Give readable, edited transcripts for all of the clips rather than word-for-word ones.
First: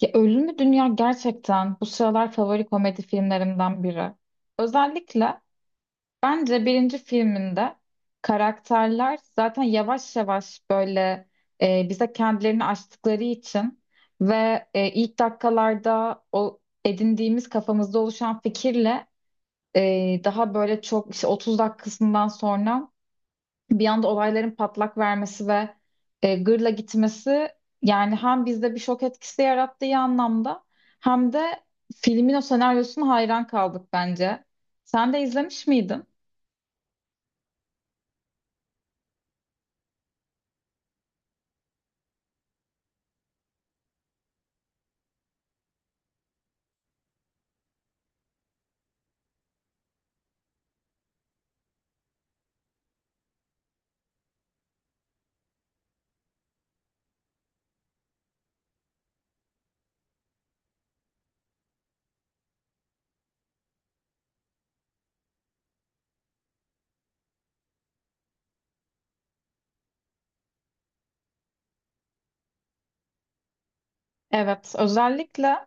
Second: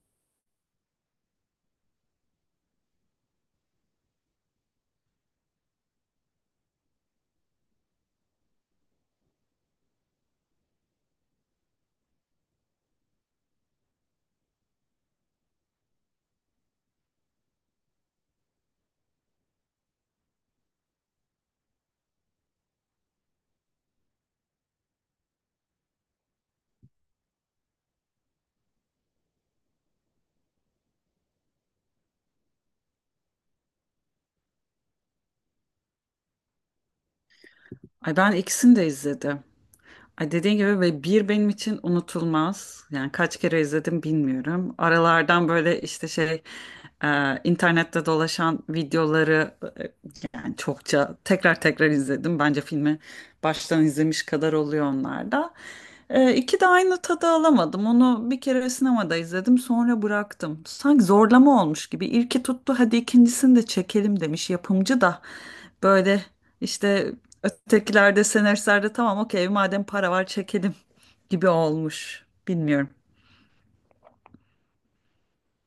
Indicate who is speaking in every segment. Speaker 1: Ya Ölümlü Dünya gerçekten bu sıralar favori komedi filmlerimden biri. Özellikle bence birinci filminde karakterler zaten yavaş yavaş böyle bize kendilerini açtıkları için ve ilk dakikalarda o edindiğimiz kafamızda oluşan fikirle daha böyle çok işte 30 dakikasından sonra bir anda olayların patlak vermesi ve gırla gitmesi, yani hem bizde bir şok etkisi yarattığı anlamda hem de filmin o senaryosuna hayran kaldık bence. Sen de izlemiş miydin?
Speaker 2: Ay ben ikisini de izledim. Ay dediğin gibi ve bir benim için unutulmaz. Yani kaç kere izledim bilmiyorum. Aralardan böyle işte şey internette dolaşan videoları e, yani çokça tekrar tekrar izledim. Bence filmi baştan izlemiş kadar oluyor onlarda. E, iki de aynı tadı alamadım. Onu bir kere sinemada izledim sonra bıraktım. Sanki zorlama olmuş gibi. İlki tuttu hadi ikincisini de çekelim demiş yapımcı da. Böyle işte ötekilerde senaristlerde tamam okey madem para var çekelim gibi olmuş. Bilmiyorum.
Speaker 1: Evet, özellikle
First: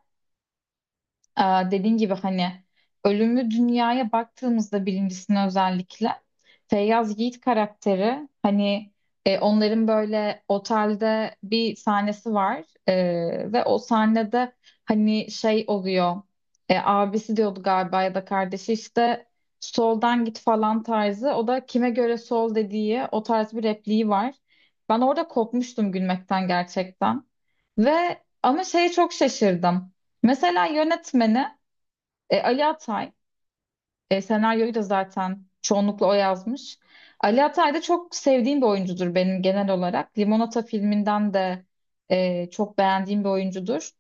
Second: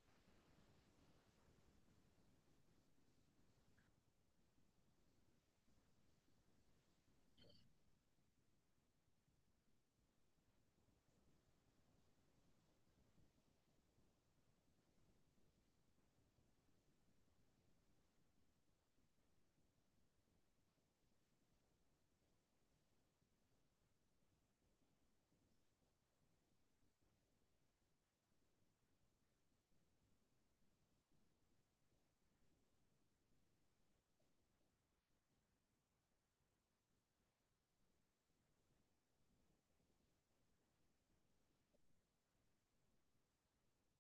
Speaker 1: Ee, dediğin gibi hani ölümlü dünyaya baktığımızda birincisine özellikle Feyyaz Yiğit karakteri, hani onların böyle otelde bir sahnesi var. Ve o sahnede hani şey oluyor, abisi diyordu galiba ya da kardeşi işte soldan git falan tarzı, o da kime göre sol dediği, o tarz bir repliği var. Ben orada kopmuştum gülmekten gerçekten ve ama şeye çok şaşırdım. Mesela yönetmeni Ali Atay, senaryoyu da zaten çoğunlukla o yazmış. Ali Atay da çok sevdiğim bir oyuncudur benim, genel olarak. Limonata filminden de çok beğendiğim bir oyuncudur.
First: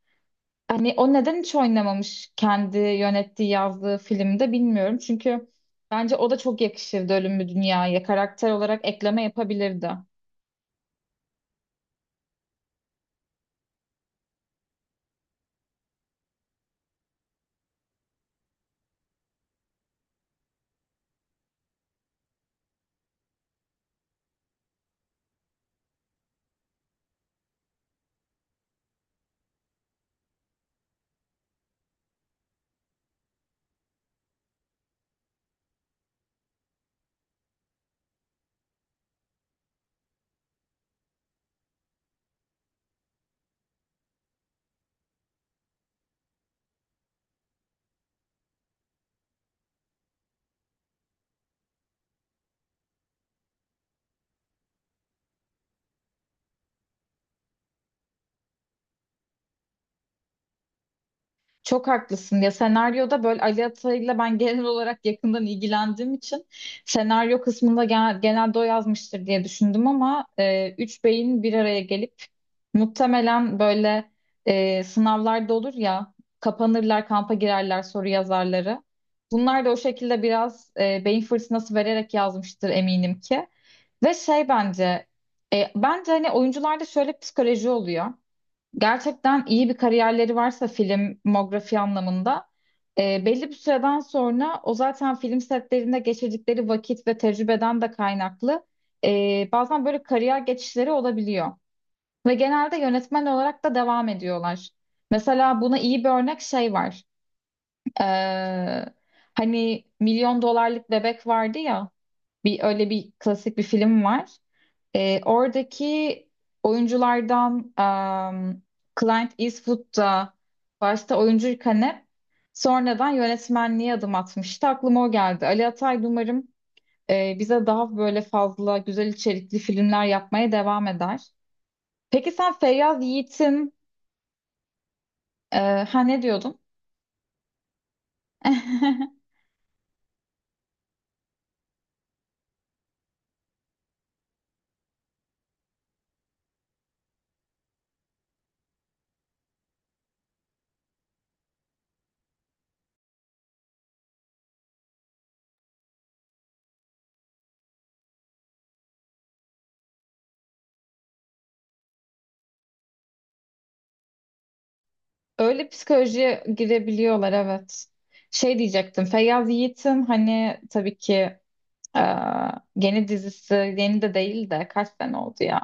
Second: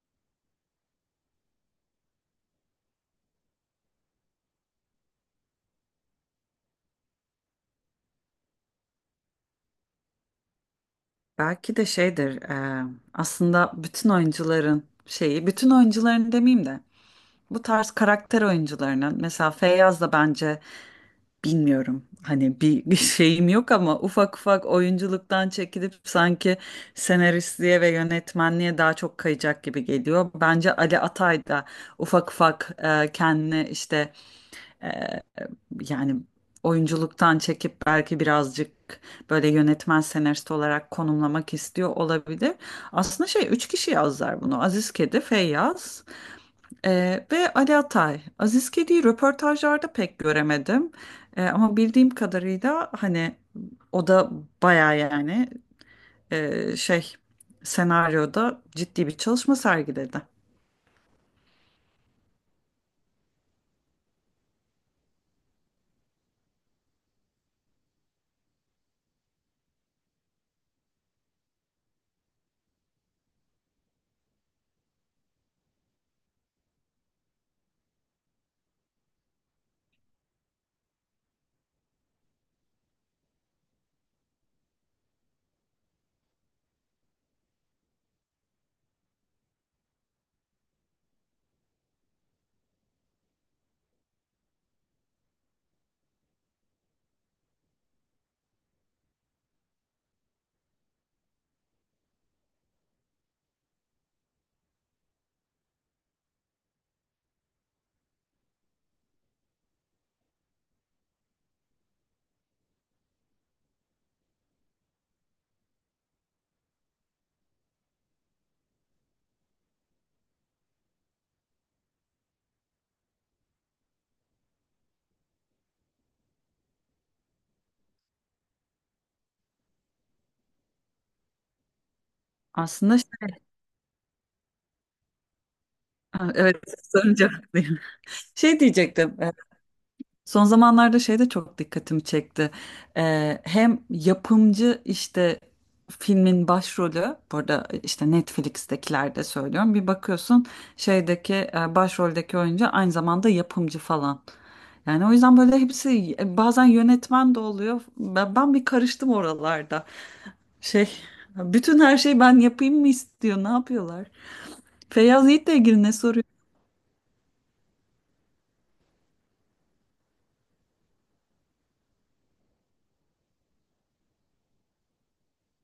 Speaker 1: Hani o neden hiç oynamamış kendi yönettiği, yazdığı filmde bilmiyorum. Çünkü bence o da çok yakışırdı Ölüm Mü Dünya'ya. Karakter olarak ekleme yapabilirdi.
Speaker 2: Belki de şeydir aslında bütün oyuncuların şeyi bütün oyuncuların demeyeyim de bu tarz karakter oyuncularının mesela Feyyaz da bence bilmiyorum hani bir şeyim yok ama ufak ufak oyunculuktan çekilip sanki senaristliğe ve yönetmenliğe daha çok kayacak gibi geliyor. Bence Ali Atay da ufak ufak kendini işte e, yani oyunculuktan çekip belki birazcık böyle yönetmen senarist olarak konumlamak istiyor olabilir. Aslında şey üç kişi yazlar bunu. Aziz Kedi, Feyyaz e, ve Ali Atay. Aziz Kedi'yi röportajlarda pek göremedim. Ama bildiğim kadarıyla hani o da baya yani şey senaryoda ciddi bir çalışma sergiledi.
Speaker 1: Çok haklısın ya, senaryoda böyle Ali Atay'la ben genel olarak yakından ilgilendiğim için senaryo kısmında genelde o yazmıştır diye düşündüm, ama üç beyin bir araya gelip muhtemelen böyle, sınavlarda olur ya, kapanırlar, kampa girerler soru yazarları. Bunlar da o şekilde biraz beyin fırtınası vererek yazmıştır, eminim ki. Ve şey bence, bence hani oyuncularda şöyle psikoloji oluyor: gerçekten iyi bir kariyerleri varsa filmografi anlamında, belli bir süreden sonra o zaten film setlerinde geçirdikleri vakit ve tecrübeden de kaynaklı bazen böyle kariyer geçişleri olabiliyor. Ve genelde yönetmen olarak da devam ediyorlar. Mesela buna iyi bir örnek şey var. Ee, hani Milyon Dolarlık Bebek vardı ya, bir öyle bir klasik bir film var. Oradaki oyunculardan um, Clint Eastwood da başta oyuncuyken hep sonradan yönetmenliğe adım atmıştı. Aklıma o geldi. Ali Atay umarım bize daha böyle fazla güzel içerikli filmler yapmaya devam eder. Peki sen
Speaker 2: Aslında
Speaker 1: Feyyaz Yiğit'in ne
Speaker 2: Ha, evet
Speaker 1: diyordun?
Speaker 2: sorunca haklıyım. Şey diyecektim. Son zamanlarda şey de çok dikkatimi çekti. Hem yapımcı işte filmin başrolü, burada işte Netflix'tekilerde söylüyorum. Bir bakıyorsun şeydeki başroldeki oyuncu aynı zamanda yapımcı falan. Yani o yüzden böyle hepsi bazen yönetmen de oluyor. Ben bir karıştım oralarda. Şey, bütün her şeyi ben yapayım mı istiyor, ne yapıyorlar? Feyyaz Yiğit'le
Speaker 1: Öyle
Speaker 2: ilgili ne soruyor?
Speaker 1: psikolojiye girebiliyorlar, evet. Şey diyecektim. Feyyaz Yiğit'in hani tabii ki Ee, yeni dizisi, yeni de değil de kaç sene oldu ya,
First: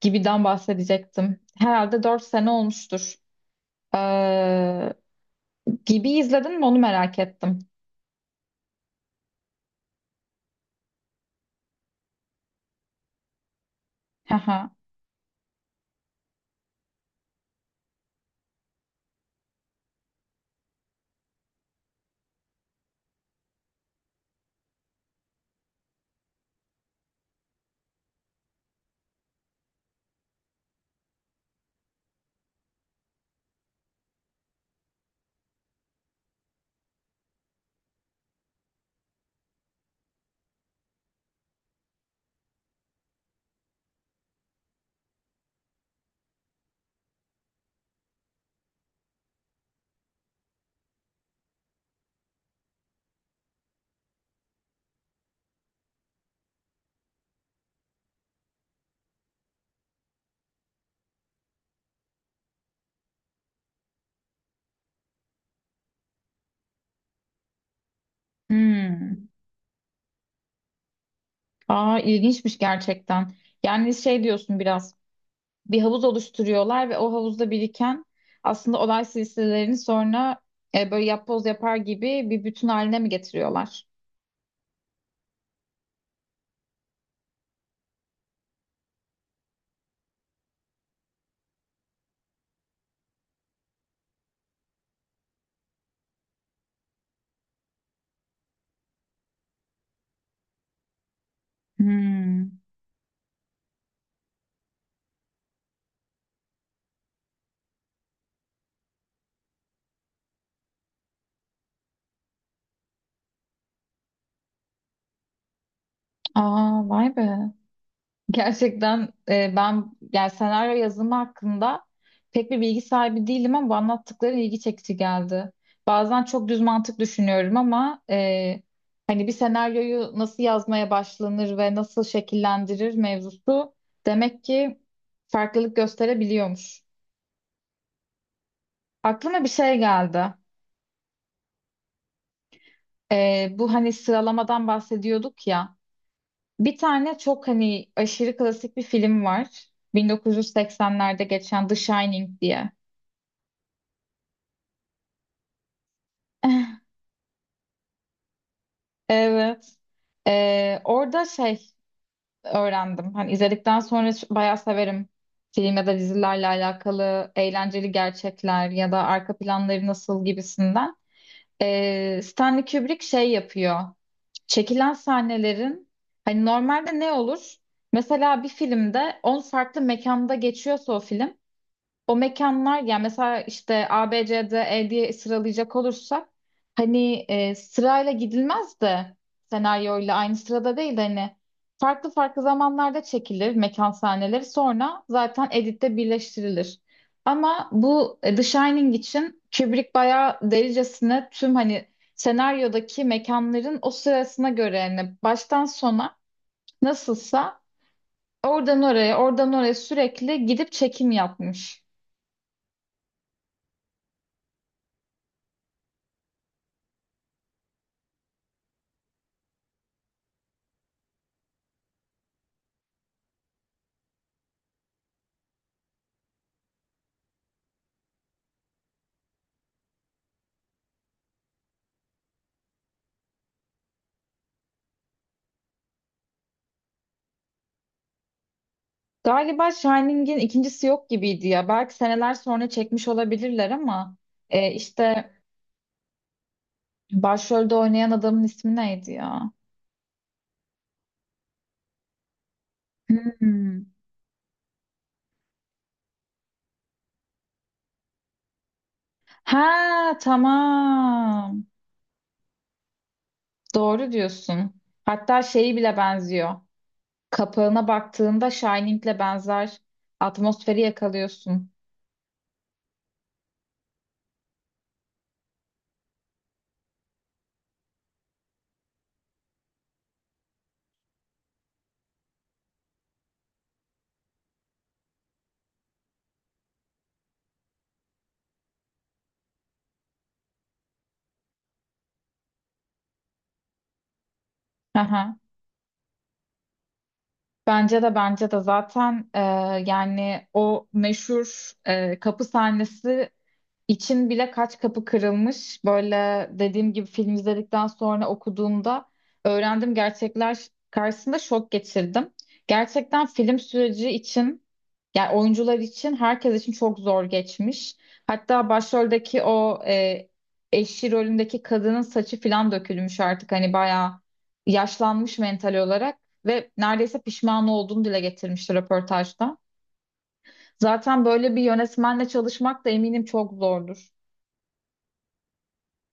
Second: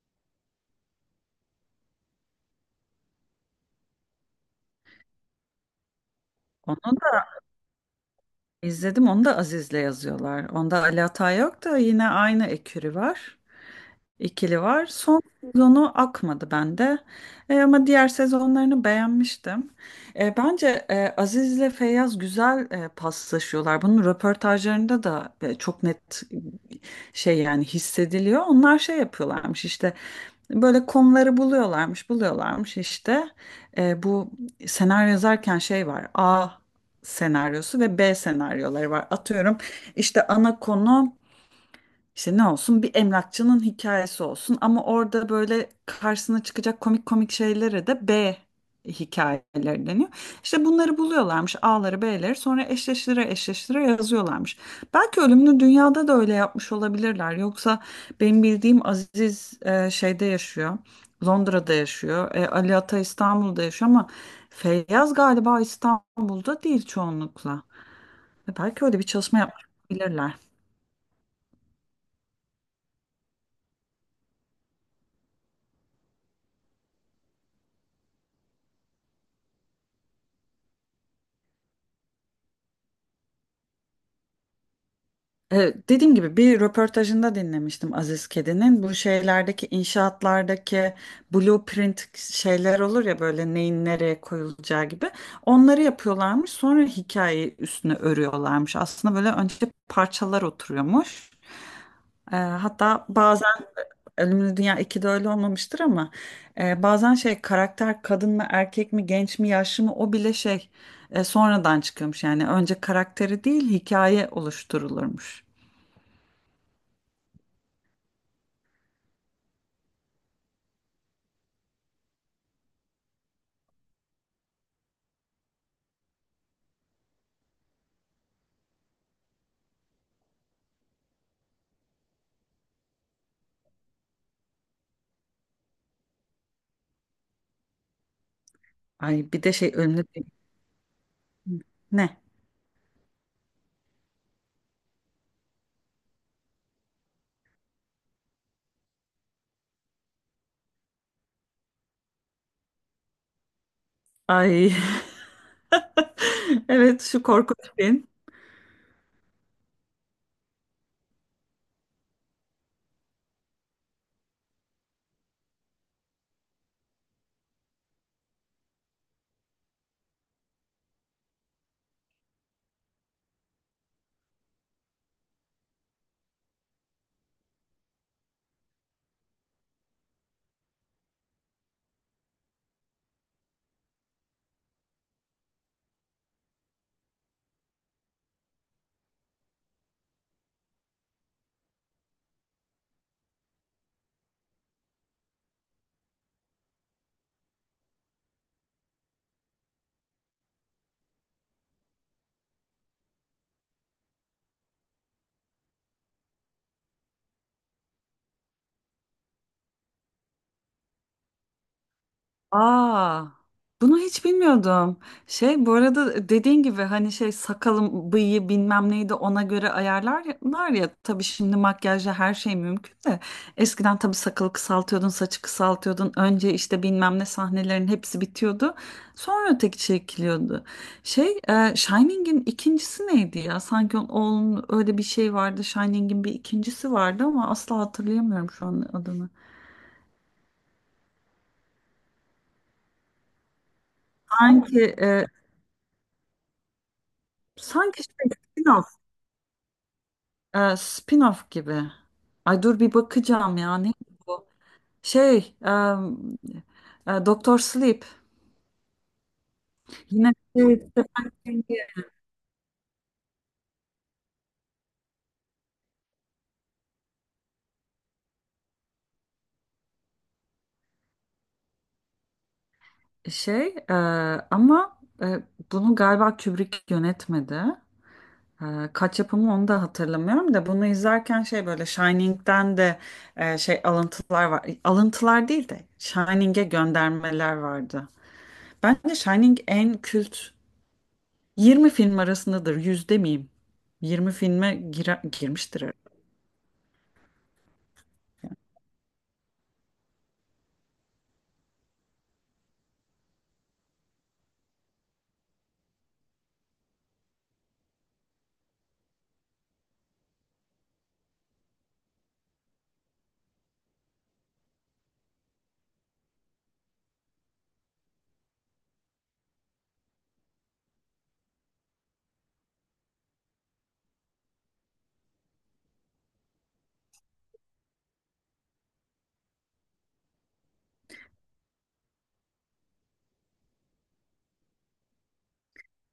Speaker 1: Gibi'den bahsedecektim. Herhalde 4 sene olmuştur. Ee, Gibi izledin mi onu merak ettim.
Speaker 2: İzledim onu da Aziz'le yazıyorlar. Onda Ali Atay yok da yine aynı ekürü var ikili
Speaker 1: Haha.
Speaker 2: var. Son sezonu akmadı bende. Ama diğer sezonlarını beğenmiştim. Bence Aziz ile Feyyaz güzel paslaşıyorlar. Bunun röportajlarında da çok net şey yani hissediliyor. Onlar şey yapıyorlarmış işte böyle konuları buluyorlarmış, buluyorlarmış işte. Bu senaryo yazarken şey var. A senaryosu ve B senaryoları var. Atıyorum işte ana konu işte ne olsun bir emlakçının hikayesi olsun ama orada böyle karşısına çıkacak komik komik şeylere de B hikayeleri deniyor. İşte bunları buluyorlarmış A'ları B'leri sonra eşleştire eşleştire yazıyorlarmış. Belki Ölümlü Dünya'da da öyle yapmış olabilirler. Yoksa benim bildiğim Aziz şeyde yaşıyor. Londra'da yaşıyor. Ali Ata İstanbul'da yaşıyor ama Feyyaz galiba İstanbul'da değil çoğunlukla. Belki öyle bir
Speaker 1: Hmm.
Speaker 2: çalışma yapmış olabilirler.
Speaker 1: Aa, ilginçmiş gerçekten. Yani şey diyorsun, biraz bir havuz oluşturuyorlar ve o havuzda biriken aslında olay silsilelerini sonra böyle yapboz yapar gibi bir bütün haline mi getiriyorlar?
Speaker 2: Dediğim gibi bir röportajında dinlemiştim Aziz Kedi'nin. Bu şeylerdeki inşaatlardaki blueprint şeyler olur ya böyle neyin nereye koyulacağı gibi. Onları yapıyorlarmış sonra hikayeyi üstüne örüyorlarmış. Aslında böyle önce parçalar oturuyormuş. Ee,
Speaker 1: Hmm.
Speaker 2: hatta bazen Ölümlü Dünya ikide öyle olmamıştır ama bazen şey karakter kadın mı erkek mi genç mi yaşlı mı o bile şey sonradan çıkıyormuş. Yani önce karakteri değil hikaye oluşturulurmuş.
Speaker 1: Aa, vay be. Gerçekten ben yani senaryo yazımı hakkında pek bir bilgi sahibi değilim, ama bu anlattıkların ilgi çekici geldi. Bazen çok düz mantık düşünüyorum, ama hani bir senaryoyu nasıl yazmaya başlanır ve nasıl şekillendirir mevzusu, demek ki farklılık gösterebiliyormuş.
Speaker 2: Ay bir
Speaker 1: Aklıma bir
Speaker 2: de şey
Speaker 1: şey
Speaker 2: önlü.
Speaker 1: geldi.
Speaker 2: Ne?
Speaker 1: Bu hani sıralamadan bahsediyorduk ya. Bir tane çok hani aşırı klasik bir film var. 1980'lerde geçen The Shining diye.
Speaker 2: Ay. Evet şu korkunç film.
Speaker 1: Evet. Orada şey öğrendim. Hani izledikten sonra, bayağı severim film ya da dizilerle alakalı eğlenceli gerçekler ya da arka planları nasıl gibisinden. Stanley Kubrick şey yapıyor. Çekilen sahnelerin hani normalde ne olur? Mesela bir filmde 10 farklı mekanda geçiyorsa o film, o mekanlar, yani mesela işte A, B, C, D, E diye sıralayacak olursak, hani sırayla gidilmez de, senaryoyla aynı sırada değil de hani farklı farklı zamanlarda çekilir mekan sahneleri, sonra zaten editte birleştirilir. Ama bu The Shining için Kubrick bayağı delicesine tüm hani senaryodaki mekanların o sırasına göre, yani baştan sona nasılsa, oradan oraya oradan oraya sürekli gidip çekim yapmış.
Speaker 2: Aa, bunu hiç bilmiyordum. Şey bu arada dediğin gibi hani şey sakalım, bıyığı bilmem neydi ona göre ayarlarlar ya. Tabii şimdi makyajla her şey mümkün de. Eskiden tabii sakalı kısaltıyordun, saçı kısaltıyordun. Önce işte bilmem ne sahnelerin hepsi bitiyordu. Sonra öteki çekiliyordu. Şey, Shining'in ikincisi neydi ya? Sanki onun öyle bir şey vardı. Shining'in bir ikincisi vardı ama asla hatırlayamıyorum şu an adını.
Speaker 1: Galiba Shining'in ikincisi yok gibiydi ya. Belki seneler sonra çekmiş olabilirler, ama
Speaker 2: Sanki e,
Speaker 1: işte başrolde
Speaker 2: sanki
Speaker 1: oynayan
Speaker 2: şey,
Speaker 1: adamın ismi
Speaker 2: spin-off.
Speaker 1: neydi ya?
Speaker 2: Spin-off gibi. Ay dur bir bakacağım ya.
Speaker 1: Hmm.
Speaker 2: Neydi bu? Şey, Doktor Sleep.
Speaker 1: Ha,
Speaker 2: Yine evet.
Speaker 1: tamam. Doğru diyorsun. Hatta şeyi bile benziyor. Kapağına baktığında Shining'le benzer atmosferi yakalıyorsun.
Speaker 2: şey e, ama bunu galiba Kubrick yönetmedi. E, kaç yapımı onu da hatırlamıyorum da bunu izlerken şey böyle Shining'den de şey alıntılar var. Alıntılar değil de Shining'e göndermeler vardı. Bence Shining en kült 20 film arasındadır. 100 demeyeyim. 20 filme girer,
Speaker 1: Aha.
Speaker 2: girmiştir herhalde.
Speaker 1: Bence de, bence de zaten yani o meşhur kapı sahnesi için bile kaç kapı kırılmış. Böyle dediğim gibi film izledikten sonra okuduğumda öğrendim, gerçekler karşısında şok geçirdim. Gerçekten film süreci için, yani oyuncular için, herkes için çok zor geçmiş. Hatta başroldeki o eşi rolündeki kadının saçı falan dökülmüş artık, hani bayağı yaşlanmış mental olarak ve neredeyse pişman olduğunu dile getirmişti röportajda. Zaten böyle bir yönetmenle çalışmak da eminim çok zordur.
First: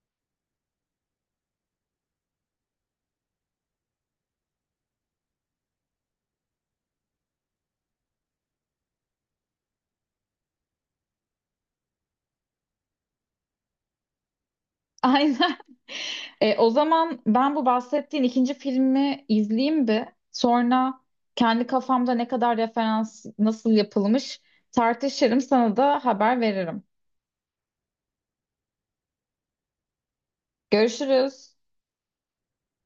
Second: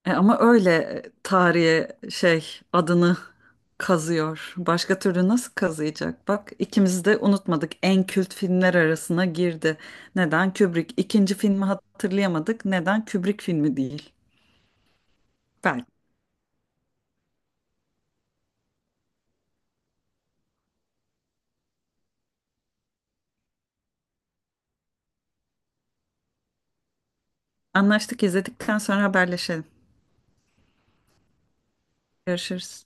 Speaker 2: Ama öyle tarihe şey adını kazıyor. Başka türlü nasıl kazıyacak? Bak ikimiz de unutmadık. En kült filmler arasına girdi. Neden Kubrick? İkinci filmi hatırlayamadık. Neden Kubrick filmi değil?
Speaker 1: Aynen.
Speaker 2: Belki.
Speaker 1: O zaman ben bu bahsettiğin ikinci filmi izleyeyim bir. Sonra kendi kafamda ne kadar referans nasıl yapılmış tartışırım, sana da haber veririm.
Speaker 2: Anlaştık izledikten sonra haberleşelim.
Speaker 1: Görüşürüz.
Speaker 2: Görüşürüz.